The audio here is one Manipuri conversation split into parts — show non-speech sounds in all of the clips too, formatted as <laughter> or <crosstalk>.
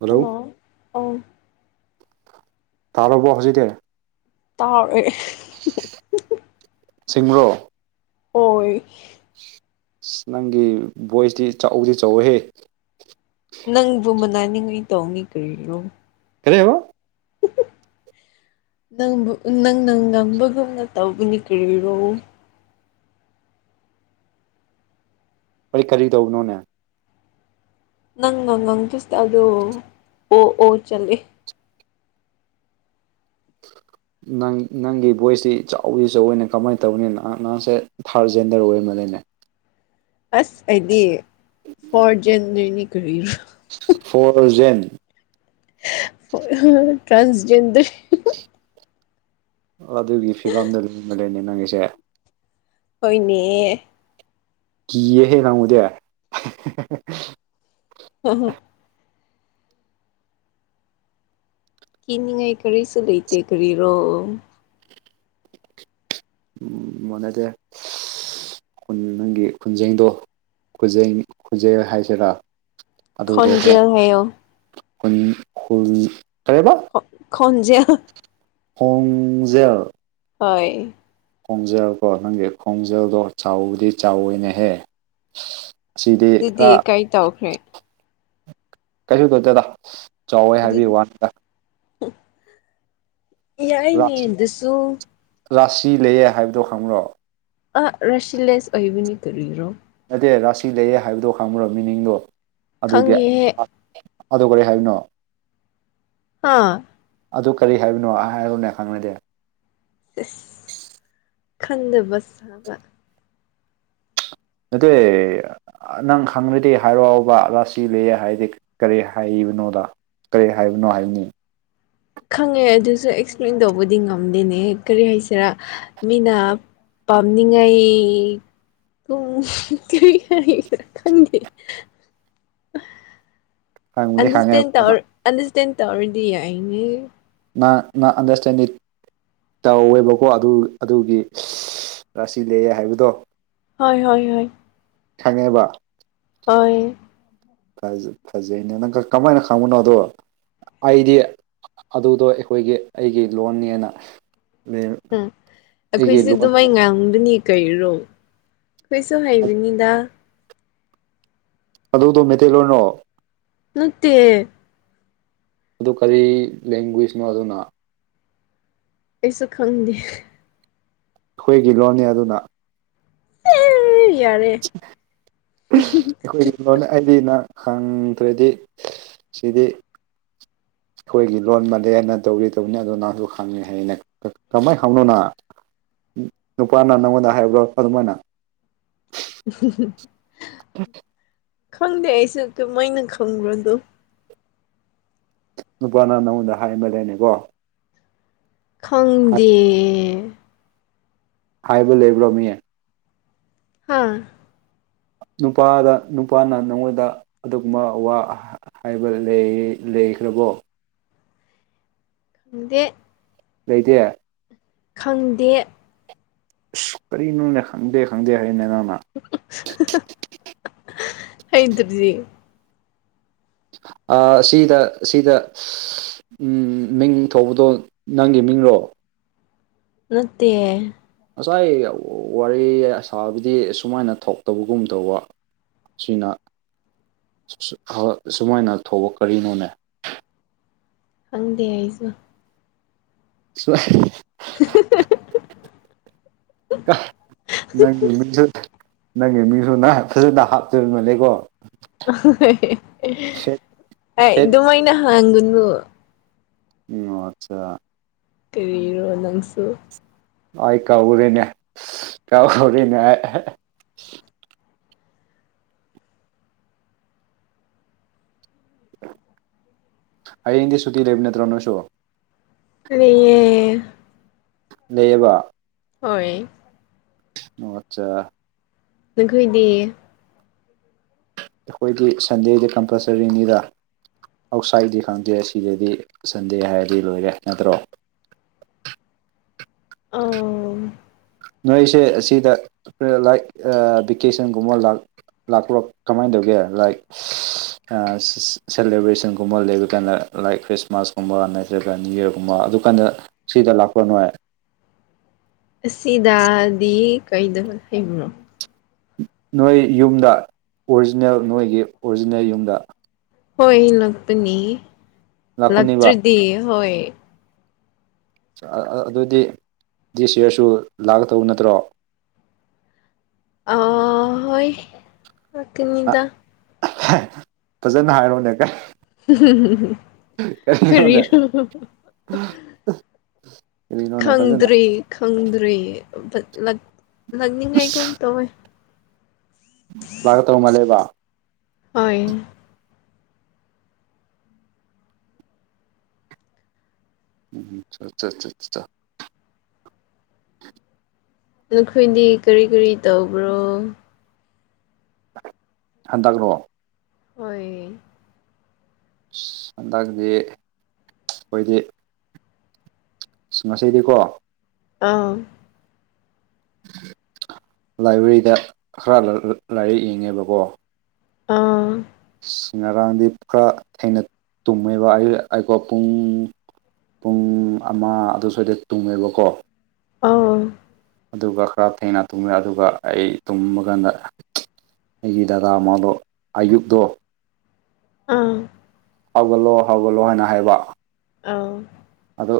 ꯍꯜꯂꯣ꯫ ꯑꯪ ꯇꯥꯔꯕ ꯍꯧꯖꯤꯛꯇꯤ꯫ ꯇꯥꯎꯔꯛꯑꯦ ꯁꯤꯁꯤꯡꯁꯤꯡꯉ꯭ꯔꯣ ꯑꯣꯏ ꯑꯁ ꯅꯪꯒꯤ ꯚꯣꯏꯁꯇꯤ ꯆꯥꯛꯎꯗꯤ ꯆꯥꯎꯋꯦꯍꯦ꯫ ꯅꯪꯕꯨ ꯃꯅꯥꯅꯤꯡꯉꯩ ꯇꯧꯅꯤ ꯀꯔꯤꯅꯣ <unintelligible> ꯅꯪꯕꯨ ꯅꯪꯅꯪ ꯉꯪꯕꯒꯨꯝꯅ ꯇꯧꯕꯅꯤ ꯀꯔꯤꯔꯣ꯫ ꯀꯔꯤ ꯀꯔꯤ ꯇꯧꯕꯅꯣꯅꯦ꯫ ꯅꯪ ꯅꯪꯪ ꯇꯁꯦ ꯑꯗꯨ ꯑꯣ ꯑꯣ ꯆꯠꯂꯦ ꯅꯪ ꯅꯪꯒꯤ ꯚꯣꯏꯁꯇꯤ ꯏꯆꯥꯎꯗꯤ ꯆꯥꯎꯋꯤꯅꯦ ꯀꯃꯥꯏꯅ ꯇꯧꯅꯤ ꯅꯍ ꯅꯍꯁꯦ ꯊꯥꯔꯠ ꯖꯦꯟꯗꯔ ꯑꯣꯏꯔꯝꯕ ꯂꯩꯅꯦ꯫ ꯑꯁ ꯑꯩꯗꯤ ꯐꯣꯔ ꯖꯟꯗꯅꯤ ꯀꯔꯤꯅꯣ꯫ ꯐꯣꯔꯖꯦꯟ ꯇ꯭ꯔꯥꯟꯁꯖꯦꯟꯗꯔ꯫ ꯑꯣ ꯑꯗꯨꯒꯤ ꯐꯤꯕꯝꯗꯨ ꯂꯨꯕ ꯂꯩꯅꯦ ꯅꯪꯒꯤꯁꯦ ꯍꯣꯏꯅꯦ ꯀꯌꯦ ꯍꯦ ꯅꯪꯃꯨꯗꯤ ꯍꯝ ꯍꯝ ꯀꯤꯅꯤꯡꯉꯥꯏ ꯀꯔꯤꯁꯨ ꯂꯩꯇꯦ ꯀꯔꯤꯔꯣ꯫ ꯃꯅꯗꯦ ꯎꯝ ꯅꯪꯒꯤ ꯈꯨꯟꯖꯦꯡꯗꯣ ꯈꯨꯖꯩꯡ ꯈꯨꯖꯩ ꯍꯥꯏꯁꯤꯔꯥ ꯑꯗꯨꯗ ꯈꯔ ꯈꯣꯟꯖꯦꯜ ꯍꯥꯏꯌꯣ ꯑꯩꯈꯣꯏ ꯍꯔꯦꯕ ꯈꯣꯟꯖꯦꯜ ꯍꯣꯡꯖꯦꯜ ꯍꯣꯏ꯫ ꯈꯣꯡꯖꯦꯜꯀꯣ ꯅꯪꯒꯤ ꯈꯣꯡꯖꯦꯜꯗꯣ ꯆꯥꯎꯕꯨꯗꯤ ꯆꯥꯎꯅꯍꯦꯛ ꯑꯁꯤꯗꯤ ꯑꯗꯨꯗꯤ ꯈꯔ ꯀꯩ ꯇꯧꯈ꯭ꯔꯦ ꯀꯩꯁꯨ ꯇꯧꯗꯦꯗ ꯆꯥꯎꯋꯦ ꯑꯗꯨ ꯍꯥꯏꯕꯤꯌꯨ ꯋꯥꯅꯤ ꯌꯥꯏꯅꯦ ꯔꯥꯁꯤ ꯑꯗꯨꯁꯨ ꯔꯥꯁꯤ ꯂꯩꯌꯦ ꯍꯥꯏꯕꯗꯣ ꯈꯪꯕ꯭ꯔꯣ ꯑ ꯔꯁꯤꯂꯦꯁ ꯍꯕꯅꯤ ꯇꯨꯔꯣ ꯅꯗꯦ ꯔꯥꯁꯤ ꯂꯩꯌꯦ ꯍꯥꯏꯕꯗꯣ ꯈꯪꯕ꯭ꯔꯣ ꯃꯤꯅꯤꯡꯗꯣ ꯑꯗꯨꯒꯤ ꯈꯪꯉꯦꯍꯦ ꯑꯗꯣ ꯀꯔꯤ ꯍꯥꯏꯕꯅꯣ ꯑꯥ ꯑꯗꯨ ꯀꯔꯤ ꯍꯥꯏꯕꯅꯣ ꯍꯥꯏꯔꯨꯅꯦ ꯈꯪꯅꯗꯦ ꯈꯟꯗꯕ ꯁꯥꯕ ꯅꯠꯇꯦ ꯅꯪ ꯈꯪꯂꯗꯤ ꯍꯥꯏꯔꯛꯑꯣꯕ ꯔꯥꯁꯤ ꯂꯩꯌꯦ ꯍꯥꯏꯗꯤ ꯀꯔꯤ ꯍꯥꯏꯕꯅꯣꯗ ꯀꯔꯤ ꯍꯥꯏꯕꯅꯣ ꯍꯥꯏꯕꯅꯤ ꯈꯪꯉꯦ ꯑꯗꯨꯁꯨ ꯑꯦꯛꯁꯄ꯭ꯂꯦꯟ ꯇꯧꯕꯗꯤ ꯉꯝꯗꯦꯅꯦ ꯀꯔꯤ ꯍꯥꯏꯁꯤꯔꯥ ꯃꯤꯅ ꯄꯥꯝꯅꯤꯡꯉꯥꯏ <unintelligible> ꯈꯪꯕꯨꯗꯤ ꯑꯟꯗꯔꯁꯇꯦꯟ ꯈꯪꯉꯦꯕ ꯇꯧꯔ ꯑꯟꯗꯔꯁꯇꯦꯟ ꯇꯧꯔꯗꯤ ꯌꯥꯏꯅꯦ ꯅ ꯅꯪ ꯑꯟꯗꯔꯁꯇꯦꯟꯗꯤ ꯇꯧꯋꯦꯕꯀꯣ ꯑꯗꯨ ꯑꯗꯨꯒꯤ ꯔꯁꯤ ꯂꯩꯑꯦ ꯍꯥꯏꯕꯗꯣ ꯍꯣꯏ ꯍꯣꯏ ꯍꯣꯏ ꯈꯪꯉꯦꯕ ꯍꯣꯏ ꯐꯖꯩꯅꯦ ꯅꯪ ꯀꯃꯥꯏꯅ ꯈꯪꯕꯅꯣꯗꯣ ꯑꯩꯗꯤ ꯑꯗꯨꯗꯣ ꯑꯩꯈꯣꯏꯒꯤ ꯑꯩꯒꯤ ꯂꯣꯟꯅꯦꯅ ꯑꯩꯒꯤ ꯎꯝ ꯑꯩꯈꯣꯏꯁꯨ ꯂꯣꯟ ꯑꯗꯨꯃꯥꯏ ꯉꯥꯡꯕꯅꯤ ꯀꯩꯔꯣ ꯈꯣꯏꯁꯨ ꯍꯩꯕꯅꯤꯗ ꯑꯗꯨꯗꯣ ꯃꯩꯇꯩꯂꯣꯟꯔꯣ ꯅꯠꯇꯦ ꯑꯗꯨ ꯀꯔꯤ ꯂꯦꯡꯒ꯭ꯋꯦꯖꯅꯣ ꯑꯗꯨꯅ ꯑꯩꯁꯨ ꯈꯪꯗꯦ ꯑꯩꯈꯣꯏꯒꯤ ꯂꯣꯟꯅꯤ ꯑꯗꯨꯅ ꯌꯥꯔꯦ <unintelligible> ꯑꯩꯗꯤꯅ ꯈꯪꯗ꯭ꯔꯗꯤ ꯁꯤꯗꯤ ꯑꯩꯈꯣꯏꯒꯤ ꯂꯣꯟ ꯃꯜꯂꯦꯅ ꯇꯧꯒꯦ ꯇꯧꯕꯅꯤ ꯑꯗꯨ ꯅꯪ ꯑꯗꯨ ꯈꯪꯉꯦ ꯍꯥꯏꯌꯦ ꯅꯪ ꯀꯃꯥꯏꯅ ꯍꯧꯅꯅ ꯅꯨꯄꯥꯅ ꯅꯪꯉꯣꯟꯗ ꯍꯥꯏꯕ꯭ꯔꯥ ꯈꯡꯕꯔꯥ ꯅꯪ <unintelligible> <unintelligible> ꯈꯪꯗꯦ ꯑꯩꯁꯦ ꯀꯃꯥꯏꯅ ꯈꯪꯕ꯭ꯔꯗꯣ ꯅꯨꯄꯥꯅ ꯅꯪꯉꯣꯟꯗ ꯍꯥꯏ ꯑꯃ ꯂꯩꯅꯤꯀꯣ ꯈꯪꯗꯦ ꯍꯥꯏꯕ ꯂꯩꯕ꯭ꯔꯣꯃꯤꯌꯦ ꯍꯥꯥ ꯅꯨꯄꯥꯗ ꯅꯨꯄꯥꯅ ꯅꯪꯉꯣꯟꯗ ꯑꯗꯨꯒꯨꯝꯕ ꯋꯥ ꯍꯥꯏꯕ ꯂꯩꯈ꯭ꯔꯕꯣ ꯗꯦ ꯂꯩꯇꯦ ꯈꯪꯗꯦ ꯑꯁ ꯀꯔꯤꯅꯣꯅꯦ ꯈꯪꯗꯦ ꯈꯪꯗꯦ ꯍꯥꯏꯔꯤꯅꯦ ꯅꯪꯅ <unintelligible> ꯁꯤꯗ ꯁꯤꯗ ꯎꯃ ꯃꯤꯡ ꯊꯧꯕꯗꯣ ꯅꯪꯒꯤ ꯃꯤꯡꯔꯣ ꯅꯠꯇꯦ ꯉꯁꯥꯏ ꯋꯥꯔꯤ ꯑꯁꯥꯕꯗꯤ ꯁꯨꯃꯥꯏꯅ ꯊꯣꯛꯇꯕꯒꯨꯝ ꯇꯧꯕ ꯁꯤꯅ ꯁꯨꯃꯥꯏꯅ ꯊꯣꯛꯕ ꯀꯔꯤꯅꯣꯅꯦ ꯈꯪꯗꯦ ꯑꯩꯁꯨ <unintelligible> <unintelligible> ꯅꯪꯒꯤ ꯃꯤꯁꯨ ꯅꯪꯒꯤ ꯃꯤꯁꯨ ꯅ ꯐꯖꯅ ꯍꯥꯞꯆꯕꯃꯜꯅꯦꯦꯀꯣ ꯑꯦ ꯐꯦꯠ ꯑꯗꯨꯃꯥꯏꯅ ꯍꯒꯨꯕꯨ ꯑꯣ ꯑꯠꯆꯥ ꯀꯔꯤꯔꯣ ꯅꯪꯁꯨ ꯑꯏ ꯀꯕꯨꯔꯤꯦꯅꯦ ꯀꯥꯎꯔꯤꯦꯅꯦ ꯑ ꯑꯗꯤ ꯁꯊꯤ ꯂꯩꯦꯕꯅꯠꯇ꯭ꯔꯣꯅꯣ ꯁꯣ ꯑ ꯂꯩꯕ ꯍꯣꯏ ꯑꯣ ꯑꯠꯆꯥ ꯅꯪꯈ ꯏꯗꯤ ꯑꯩꯈꯣꯏꯗꯤ ꯁꯟꯗꯦꯁ ꯀꯝꯄꯜꯁꯔꯤꯅꯤꯗ ꯑꯥꯎꯠꯁꯥꯏꯗꯗꯤ ꯈꯪꯗꯦ ꯁꯤꯗꯗꯤ ꯁꯟꯗꯦ ꯍꯥꯏꯔꯗꯤ ꯂꯣꯏꯔꯦ ꯅꯠꯇ꯭ꯔꯣ ꯑꯥ ꯅꯣꯏꯁꯦ ꯑꯁꯤꯗ ꯂꯥꯏꯛ ꯚꯦꯀꯦꯁꯟꯒꯨꯝꯕ ꯂ ꯂꯥꯛꯄ꯭ꯔꯣ ꯀꯃꯥꯏꯅ ꯇꯧꯒꯦ ꯂꯥꯏ ꯁꯦꯂꯤꯦꯕ꯭ꯔꯦꯁꯟꯒꯨꯝꯕ ꯂꯩꯕ ꯀꯩꯅ ꯂꯥꯏꯛ ꯈ꯭ꯔꯤꯁꯃꯥꯁ ꯀꯨꯝꯕ ꯅꯠꯇ ꯌꯔꯒꯨꯝꯕ ꯑꯗꯨ ꯀꯥꯟꯗ ꯁꯤꯗ ꯂꯥꯛꯄ ꯣꯥꯏ ꯑꯁꯤꯗꯗꯤ ꯀꯩꯗ ꯍꯕꯅꯣ ꯅꯣꯏ ꯌꯨꯝꯗ ꯑꯣꯔꯤꯖꯤꯅꯦꯜ ꯅꯣꯏꯒꯤ ꯑꯣꯔꯤꯖꯤꯅꯦꯜ ꯌꯨꯝꯗ ꯍꯣꯏ ꯂꯥꯛꯄꯅꯤ ꯂꯥꯛꯄꯅꯦꯕ ꯂꯛꯇ꯭ꯔꯗꯤ ꯍꯣꯏ ꯑꯗꯨꯑꯣꯗꯤ ꯗꯤ ꯁꯤꯌꯔꯁꯨ ꯂꯥꯛꯀꯗꯧꯕ ꯅꯠꯇ꯭ꯔꯣ ꯑ ꯍꯣꯏ ꯀꯅꯤꯗ ꯐꯖꯅ ꯍꯥꯏꯔꯣꯅꯦ ꯀꯩ ꯀ ꯐꯗ ꯀꯔꯤꯔꯣ ꯈꯪꯗ꯭ꯔꯤ ꯈꯪꯗ꯭ꯔꯤ ꯂꯛꯅꯤꯡꯉꯥꯏꯒꯨꯝ ꯇꯧꯋꯦ ꯂꯥꯛꯒ ꯇꯧ ꯃꯥꯜꯂꯦꯕ ꯍꯣꯏ ꯎꯝ ꯅꯈꯣꯏꯗꯤ ꯀꯔꯤ ꯀꯔꯤ ꯇꯧꯕ꯭ꯔꯣ ꯍꯟꯗꯛ꯭ꯔꯣ ꯍꯣꯏ ꯍꯟꯗꯥꯡꯁꯤ ꯑꯩꯈꯣꯏꯗꯤ ꯑꯁ ꯉꯁꯗꯤꯀꯣ ꯑꯥ ꯂꯥꯏꯕ꯭ꯔꯦꯔꯤꯗ ꯈꯔ ꯂꯥꯏꯔꯤꯛ ꯌꯦꯡꯉꯦꯕꯀꯣ ꯑꯥ ꯉꯔꯥꯡꯗꯤ ꯈꯔ ꯊꯦꯡꯅ ꯇꯨꯝꯃꯦꯕ ꯑꯩ ꯑꯩꯀꯣ ꯄꯨꯡ ꯄꯨꯡ ꯑꯃ ꯑꯗꯨ ꯁ꯭ꯋꯥꯏꯗ ꯇꯨꯡꯉꯦꯕꯀꯣ ꯑꯥꯎ ꯑꯗꯨꯒ ꯈꯔ ꯊꯦꯡꯅ ꯇꯨꯝꯃꯦ ꯑꯗꯨꯒ ꯑꯩ ꯇꯨꯝꯃꯀꯥꯟꯗ ꯑꯩꯒꯤ ꯗꯗꯥ ꯃ ꯃꯥꯥꯂꯣ ꯑꯌꯨꯛꯗꯣ ꯑꯥ ꯍꯧꯒꯠꯂꯣ ꯍꯧꯒꯠꯂꯣ ꯍꯥꯏꯅ ꯍꯥꯏꯕ ꯑꯧ ꯑꯗꯣ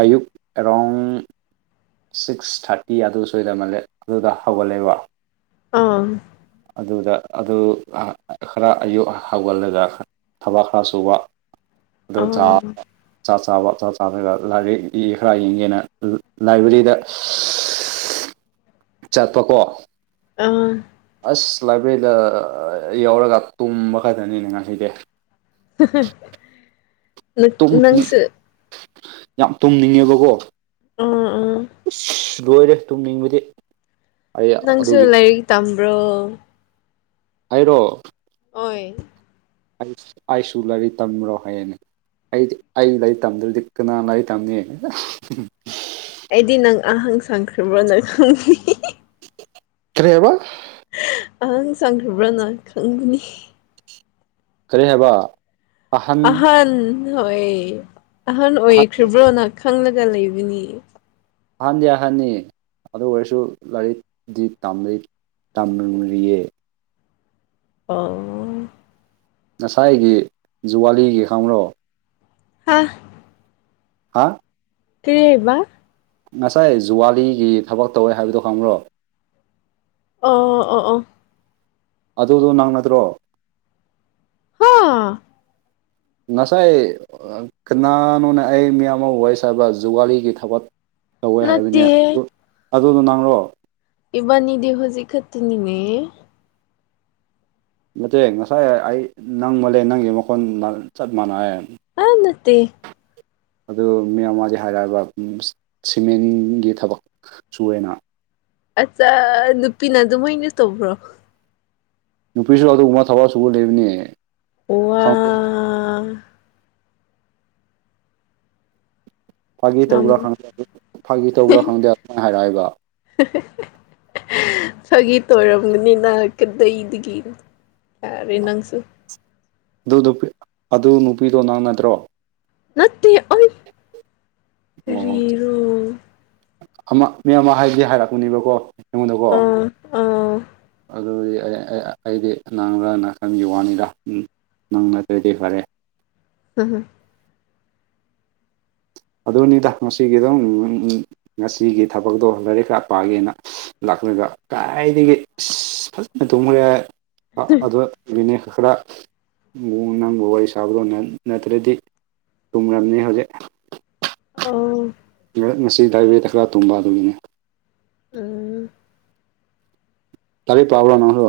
ꯑꯌꯨꯛ ꯑꯦꯔꯥꯎꯟ ꯁꯤꯛꯁ ꯊꯥꯔꯇꯤ ꯑꯗꯨ ꯁꯣꯏꯗꯃꯜꯂꯦ ꯑꯗꯨꯗ ꯍꯧꯒꯜꯂꯦꯕ ꯑꯥ ꯑꯗꯨꯗ ꯑꯗꯨ ꯈꯔ ꯑꯌꯨꯛ ꯍꯧꯒꯠꯂꯒ ꯊꯕꯛ ꯈꯔ ꯁꯨꯕ ꯑꯗꯣ ꯆꯥ ꯑꯥ ꯆꯥꯛ ꯆꯥꯕ ꯆꯥꯛ ꯆꯥꯗꯒ ꯂꯥꯏꯕ ꯈꯔ ꯌꯦꯡꯒꯦꯅ ꯂꯥꯏꯕ꯭ꯔꯦꯔꯤꯗ ꯆꯠꯄ ꯀꯣ ꯑꯥ ꯑꯁ ꯂꯥꯏꯕ꯭ꯔꯦꯔꯤꯗ ꯌꯥꯎꯔꯒ ꯇꯨꯝꯕ ꯈꯛꯇꯅꯤꯅꯦ ꯉꯥꯍꯩꯗꯤ <unintelligible> ꯨꯇꯨꯝ ꯅꯪꯁꯨ ꯌꯥꯝ ꯇꯨꯝꯅꯤꯡꯉꯦꯕꯀꯣ ꯎꯝ ꯎꯝ ꯂꯣꯏꯔꯦ ꯇꯨꯝꯅꯤꯡꯕꯗꯤ ꯑꯩ ꯅꯪꯁꯨ ꯑꯗꯨꯒꯤ ꯂꯥꯏꯔꯤꯛ ꯇꯝꯕ꯭ꯔꯣ ꯑꯩꯔꯣ ꯑꯣꯏ ꯑꯩ ꯑꯩꯁꯨ ꯂꯥꯏꯔꯤꯛ ꯇꯝꯕ꯭ꯔꯣ ꯍꯥꯏꯌꯦꯅꯦ ꯑꯩꯗꯤ ꯑꯩ ꯂꯥꯏꯔꯤꯛ ꯇꯝꯗ꯭ꯔꯗꯤ ꯀꯅꯥ ꯂꯥꯏꯔꯤꯛ ꯇꯝꯅꯤ ꯑꯩꯗꯤ ꯅꯪ ꯑꯍꯜ ꯁꯪꯈ꯭ꯕ꯭ꯔꯣꯅꯪ ꯈꯪꯗꯦ ꯀꯔꯤꯌꯦꯕ ꯑꯉꯥꯡ ꯆꯪꯈ꯭ꯔꯕ꯭ꯔꯅ ꯈꯪꯒꯅꯤ ꯀꯔꯤ ꯍꯥꯏꯕ ꯑꯍꯟ ꯍꯣꯏ ꯑꯍꯟ ꯑꯣꯏꯈ꯭ꯔꯕ꯭ꯔꯣꯅ ꯈꯟꯂꯒ ꯂꯩꯕꯅꯤ ꯑꯍꯟꯗꯤ ꯑꯍꯟꯅꯤ ꯑꯗꯨ ꯑꯣꯏꯔꯁꯨ ꯂꯥꯏꯔꯤꯛꯇꯤ ꯇꯝꯅꯩ ꯇꯝꯔꯤꯌꯦ ꯑ ꯉꯁꯥꯏꯒꯤ ꯖꯨꯋꯥꯂꯤꯒꯤ ꯈꯪꯕ꯭ꯔꯣ ꯍꯥ ꯑꯥ ꯀꯔꯤ ꯍꯥꯏꯕ ꯉꯁꯥꯏ ꯖꯨꯋꯥꯂꯤꯒꯤ ꯊꯕꯛ ꯇꯧꯋꯦ ꯍꯥꯏꯕꯗꯣ ꯈꯪꯕ꯭ꯔꯣ ꯑꯣ ꯑꯣ ꯑꯣ ꯑꯗꯨꯗꯣ ꯅꯪ ꯅꯠꯇꯔꯣ ꯍ ꯉꯁꯥꯏ ꯀꯅꯥꯅꯣꯅꯦ ꯑꯩ ꯃꯤꯌꯥꯝ ꯑꯃ ꯋꯥꯔꯤ ꯁꯥꯕ ꯖꯨꯋꯥꯂꯤꯒꯤ ꯊꯕꯛ ꯇꯧꯋꯦ ꯍꯥꯏꯕꯅꯦ ꯅꯠꯇꯦꯍꯦ ꯑꯗꯨ ꯑꯗꯨꯗꯣ ꯅꯪꯂꯣ ꯏꯕꯥꯅꯤꯗꯤ ꯍꯧꯖꯤꯛ ꯈꯛꯇꯅꯤꯅꯦ ꯅꯠꯇꯦ ꯉꯁꯥꯏ ꯑꯩ ꯅꯪ ꯃꯜꯂꯦ ꯅꯪꯒꯤ ꯃꯈꯣꯟ ꯆꯞ ꯃꯥꯟꯅꯩ ꯑ ꯅꯠꯇꯦ ꯑꯗꯨ ꯃꯤ ꯑꯃ ꯍꯥꯏꯔꯛꯑꯕ ꯁꯤꯃꯦꯟꯒꯤ ꯊꯕꯛ ꯁꯨꯋꯦꯅ ꯑꯆꯥ ꯅꯨꯄꯤꯅ ꯑꯗꯨꯃꯥꯏꯅ ꯇꯧꯕ꯭ꯔꯣ ꯅꯨꯄꯤꯁꯨ ꯑꯗꯨꯒꯨꯝꯕ ꯊꯕꯛ ꯑꯆꯧꯕꯥ ꯂꯩꯕꯅꯦ ꯋꯥ ꯐꯥꯒꯤ ꯌꯥꯝ ꯇꯧꯕ꯭ꯔꯥ ꯈꯪꯗꯦ ꯐꯥꯒꯤ ꯇꯧꯕ꯭ꯔꯥ ꯈꯪꯗꯦ ꯑꯗꯨꯃꯥꯏ ꯍꯥꯏꯔꯑꯦ ꯍꯥꯏꯕ <unintelligible> ꯐꯥꯒꯤ ꯇꯧꯔꯝꯒꯅꯤꯅ ꯀꯗꯩꯗꯒꯤ ꯌꯥꯔꯦ ꯅꯪꯁꯨ ꯑꯗꯨ ꯅꯨꯄꯤ ꯑꯗꯨ ꯅꯨꯄꯤꯗꯣ ꯅꯪꯅꯗ꯭ꯔꯣ ꯅꯠꯇꯦ ꯑꯩ ꯑꯣ ꯀꯔꯤꯔꯣ ꯑꯃ ꯃꯤ ꯑꯃ ꯍꯥꯏꯗꯤ ꯍꯥꯏꯔꯛꯄꯅꯦꯕꯀꯣ ꯑꯩꯉꯣꯟꯗꯀꯣ ꯑꯥ ꯑꯥ ꯑꯗꯨꯗꯤ ꯑꯩ ꯑꯩ ꯑꯩ ꯑꯩꯗꯤ ꯅꯪꯔꯅ ꯈꯟꯒꯤ ꯋꯥꯅꯤꯗ ꯎꯝ ꯅꯪ ꯅꯠꯇ꯭ꯔꯗꯤ ꯐꯔꯦ ꯍꯨꯝ ꯍꯨꯝ ꯑꯗꯨꯅꯤꯗ ꯉꯁꯤꯒꯤꯗꯨꯝ ꯉꯁꯤꯒꯤ ꯊꯕꯛꯇꯣ ꯂꯥꯏꯔꯤꯛ ꯈꯔ ꯄꯥꯒꯦꯅ ꯂꯥꯛꯂꯒ ꯀꯥꯏꯗꯒꯤ ꯏꯁ ꯐꯖꯅ ꯇꯨꯝꯈ꯭ꯔꯦ ꯍꯥꯏ ꯑ ꯑꯗꯨꯗ ꯃꯤꯅꯤꯠ ꯈꯔ ꯔꯨꯡ ꯅꯪꯕꯨ ꯋꯥꯔꯤ ꯁꯥꯕꯗꯣ ꯅꯠ ꯅꯠꯇ꯭ꯔꯗꯤ ꯊꯨꯝꯔꯝꯅꯤ ꯍꯧꯖꯤꯛ ꯑꯣ ꯉꯔꯛ ꯉꯁꯤ ꯂꯥꯏꯕꯦꯔꯤꯗ ꯈꯔ ꯇꯨꯝꯕ ꯑꯗꯨꯒꯤꯅꯦ ꯎꯝ ꯂꯥꯏꯔꯤꯛ ꯄꯥꯕ꯭ꯔꯣ ꯅꯪ ꯍꯨ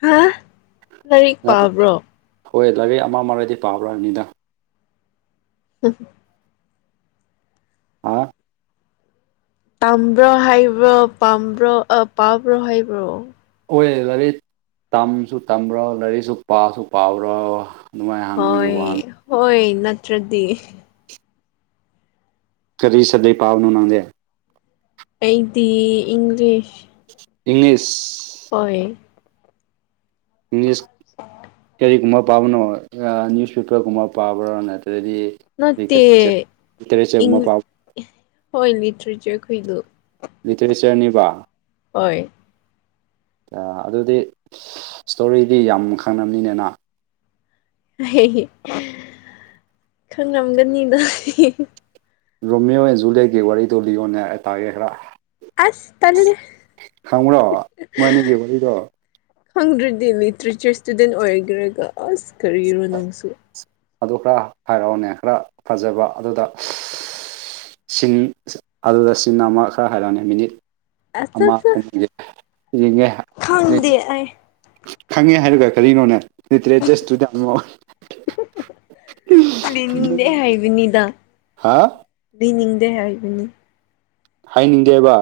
ꯍꯥ ꯂꯥꯏꯔꯤꯛ ꯍꯣꯏ ꯂꯥꯏꯔꯤꯛ ꯑꯃ ꯑꯃꯒꯗꯤ ꯄꯥꯕ꯭ꯔ ꯍꯥꯏꯕꯅꯤꯗ <unintelligible> ꯍꯥ ꯇꯝꯕ꯭ꯔꯣ ꯍꯥꯏꯕ꯭ꯔꯣ ꯄꯥꯝꯕ꯭ꯔꯣ ꯑ ꯄꯥꯕ꯭ꯔꯣ ꯍꯥꯏꯕ꯭ꯔꯣ ꯑꯣꯏ ꯂꯥꯏꯔꯤꯛ ꯇꯝꯁꯨ ꯇꯝꯕ꯭ꯔꯣ ꯂꯥꯏꯔꯤꯛꯁꯨ ꯄꯥꯁꯨ ꯄꯥꯕ꯭ꯔꯣ ꯑꯗꯨꯃꯥꯏꯅ ꯍꯪꯕꯒꯤ ꯍꯣꯏ ꯋꯥꯅꯤ ꯍꯣꯏ ꯅꯠꯇ꯭ꯔꯗꯤ ꯀꯔꯤ ꯁꯕꯍꯦꯛ ꯄꯥꯕꯅꯣ ꯅꯪꯗꯤ ꯑꯩꯗꯤ ꯏꯪꯂꯤꯁ ꯏꯪꯂꯤꯁ ꯍꯣꯏ ꯏꯪꯂꯤꯁ ꯀꯔꯤ ꯃꯞ ꯄꯥꯕꯅꯣ ꯑ ꯅ꯭ꯌꯨꯁꯄꯦꯄꯔꯒꯨꯝꯕ ꯄꯥꯕ꯭ꯔꯥ ꯅꯠꯇ꯭ꯔꯗꯤ ꯅꯠꯇꯦ ꯂꯤꯇꯔꯦꯆꯔ ꯏꯪ ꯂꯤꯇꯔꯦꯆꯔꯒꯨꯝꯕ ꯄꯥꯎ ꯍꯣꯏ ꯂꯤꯇ꯭ꯔꯦꯆꯔ ꯑꯩꯈꯣꯏꯗꯣ ꯂꯤꯇꯔꯦꯆꯔꯅꯤꯕ ꯍꯣꯏ ꯑ ꯑꯗꯨꯗꯤ ꯏꯁ꯭ꯇꯣꯔꯤꯗꯤ ꯌꯥꯝ ꯈꯪꯉꯝꯅꯤꯅꯦꯅ ꯈꯪꯉꯝꯒꯅꯤꯗ ꯔꯣꯃꯤꯌꯣ ꯑꯦꯟ ꯖꯨꯂꯦꯠꯒꯤ ꯋꯥꯔꯤꯗꯨ ꯂꯤꯌꯣꯅꯦ ꯑꯩ ꯇꯥꯒꯦ ꯈꯔ ꯑꯁ ꯇꯜꯂꯦ ꯈꯪꯕ꯭ꯔꯣ ꯃꯣꯏ ꯑꯅꯤꯒꯤ ꯋꯥꯔꯤꯗꯣ ꯈꯪꯗ꯭ꯔꯗꯤ ꯂꯤꯇ꯭ꯔꯦꯆꯔ ꯏꯁꯇꯨꯗꯦꯟ ꯑꯣꯏꯒꯔꯒ ꯑꯁ ꯀꯔꯤꯔꯣ ꯅꯪꯁꯨ ꯑꯗꯨ ꯈꯔ ꯍꯥꯏꯔꯛꯑꯣꯅꯦ ꯈꯔ ꯐꯖꯕ ꯑꯗꯨꯗ ꯁꯤꯟ ꯑꯗꯨꯗ ꯁꯤꯟ ꯑꯃ ꯈꯔ ꯍꯥꯏꯔꯛꯑꯣꯅꯦ ꯃꯤꯅꯤꯠ ꯑꯠꯆꯥ ꯑꯃ ꯆꯥ ꯍꯨꯝꯒꯤ ꯌꯦꯡꯉꯦ ꯈꯪꯗꯦ ꯑꯩ ꯈꯪꯉꯦ ꯍꯥꯏꯔꯒ ꯀꯔꯤꯅꯣꯅꯦ ꯂꯤꯇꯔꯦꯆꯔ ꯏꯁꯇꯨꯗ ꯍꯪꯉꯣ ꯂꯩꯅꯤꯡꯗꯦ ꯍꯥꯏꯕꯅꯤꯗ ꯍꯥ ꯂꯩꯅꯤꯡꯗꯦ ꯍꯥꯏꯕꯅꯤ ꯍꯥꯏꯅꯤꯡꯗꯦꯕ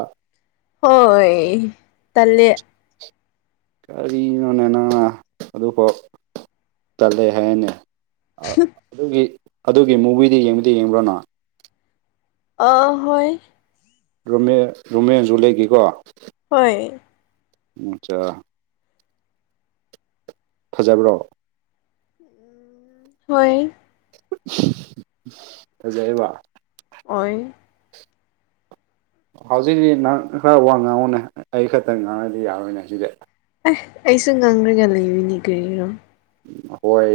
ꯍꯣꯏ ꯇꯜꯂꯦ ꯀꯔꯤꯅꯣꯅꯦ ꯅꯪꯅ ꯑꯗꯨꯐꯥꯎ ꯇꯜꯂꯦ ꯍꯥꯏꯑꯦꯅꯦ ꯑ ꯑꯗꯨꯒꯤ ꯑꯗꯨꯒꯤ ꯃꯨꯚꯤꯗꯤ ꯌꯦꯡꯕꯗꯤ ꯌꯦꯡꯕ꯭ꯔꯣꯅ ꯑ ꯍꯣꯏ ꯔꯣꯃꯤꯌꯔ ꯔꯣꯃꯦ ꯑꯦꯟ ꯖꯨꯂꯦꯠ ꯀꯤꯀꯣ ꯍꯣꯏ ꯑꯆꯥ ꯐꯖꯕ꯭ꯔꯣ ꯍꯣꯏ ꯐꯖꯩꯔꯤꯕ ꯑꯣꯏ ꯍꯧꯖꯤꯛ ꯅꯪ ꯈꯔ ꯋꯥ ꯉꯥꯡꯉꯅꯦ ꯑꯩ ꯈꯛꯇꯪ ꯉꯥꯡꯉꯗꯤ ꯌꯥꯔꯣꯏꯅꯦ ꯍꯧꯗꯤ ꯑꯦꯁ ꯑꯩꯁꯨ ꯉꯪꯈ꯭ꯔꯒ ꯂꯩꯔꯤꯅꯤ ꯀꯔꯤꯔꯣ ꯍꯣꯏ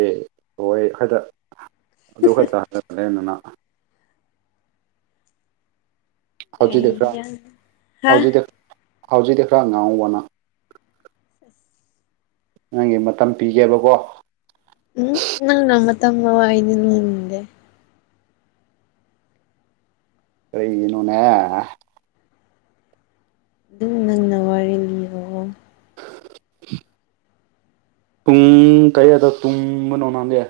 ꯍꯣꯏ ꯈꯛꯇ ꯑꯗꯨ ꯈꯛꯇ ꯍꯔꯦ ꯑꯗꯨꯅ ꯍꯧꯖꯤꯛ ꯈꯔ ꯑꯩꯌꯥ ꯍꯥ ꯍꯧꯖꯤ ꯍꯧꯖꯤꯛꯗꯤ ꯈꯔ ꯉꯥꯎꯕꯅ ꯅꯪꯒꯤ ꯃꯇꯝ ꯄꯤꯒꯦꯕꯀꯣ ꯎꯝ ꯅꯪꯃ ꯇꯃ ꯍꯥꯏꯗꯅꯦ ꯀꯔꯤꯒꯤꯅꯣꯅꯦ ꯑꯗꯨꯝ ꯅꯪꯅ ꯋꯥꯔꯤ ꯂꯤꯔꯛꯑꯣ <unintelligible> ꯇꯨꯡ ꯀꯌꯥꯗ ꯇꯨꯡꯕꯅꯣꯅꯥꯗꯦ